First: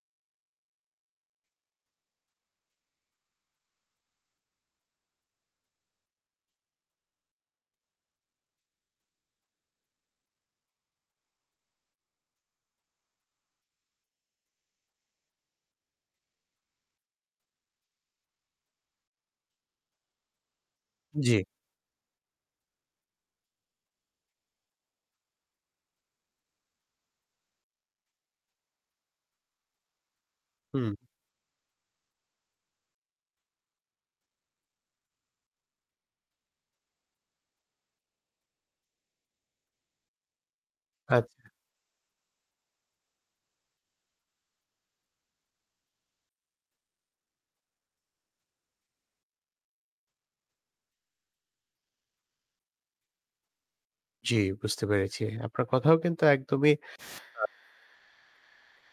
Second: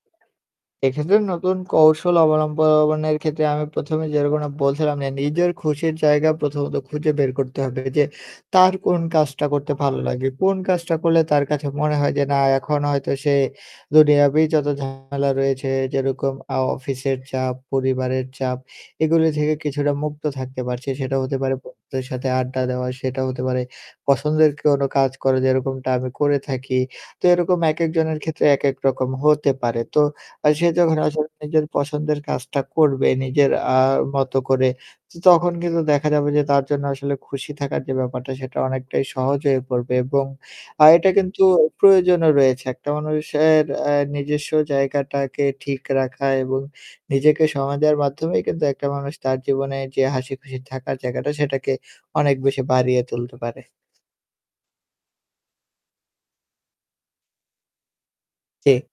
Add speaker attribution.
Speaker 1: এক্ষেত্রে নতুন কৌশল অবলম্বনের ক্ষেত্রে আমি ১ম এ যেরকম বলছিলাম না নিজের খুশির জায়গা প্রথমত খুঁজে বের করতে হবে যে তার কোন কাজটা করতে ভালো লাগে কোন কাজটা করলে তার কাছে মনে হয় যে না এখন হয়তো সে দুনিয়াতেই যত ঝামেলা রয়েছে যেরকম আউ অফিসের চাপ, পরিবারের চাপ এগুলি ঝেড়ে কিছুটা মুক্ত থাকতে পারছে। সেটা হতে
Speaker 2: জি।
Speaker 1: পারে বন্ধুদের সাথে আড্ডা দেওয়া, সেটাও হতে পারে পছন্দের কোনো কাজ করে যেরকমটা আমি করে থাকি। তো সেরকম একেক জনের ক্ষেত্রে একেক রকম হতে পারে। তো আ সে
Speaker 2: হুম।
Speaker 1: যখন আসলে নিজের পছন্দের কাজটা করবে নিজের আ মতো করে ত তখন কিন্তু দেখা যাবে যে তার জন্য আসলে খুশি থাকার যে ব্যাপারটা সেটা অনেকটাই সহজ হয়ে পড়বে এবং আর এটা কিন্তু
Speaker 2: আচ্ছা।
Speaker 1: প্রয়োজনও রয়েছে একটা মানুষের অ্যা নিজস্ব জায়গাটাকে ঠিক রাখা এবং নিজেকে সময় দেওয়ার মাধ্যমেই কিন্তু একটা মানুষ তার জীবনে যে হাসিখুশি থাকার জায়গাটা সেটাকে অনেক বেশি বাড়িয়ে তুলতে পারে।
Speaker 2: জি, বুঝতে পেরেছি। আপনার কথাও কিন্তু একদমই আ
Speaker 1: জি।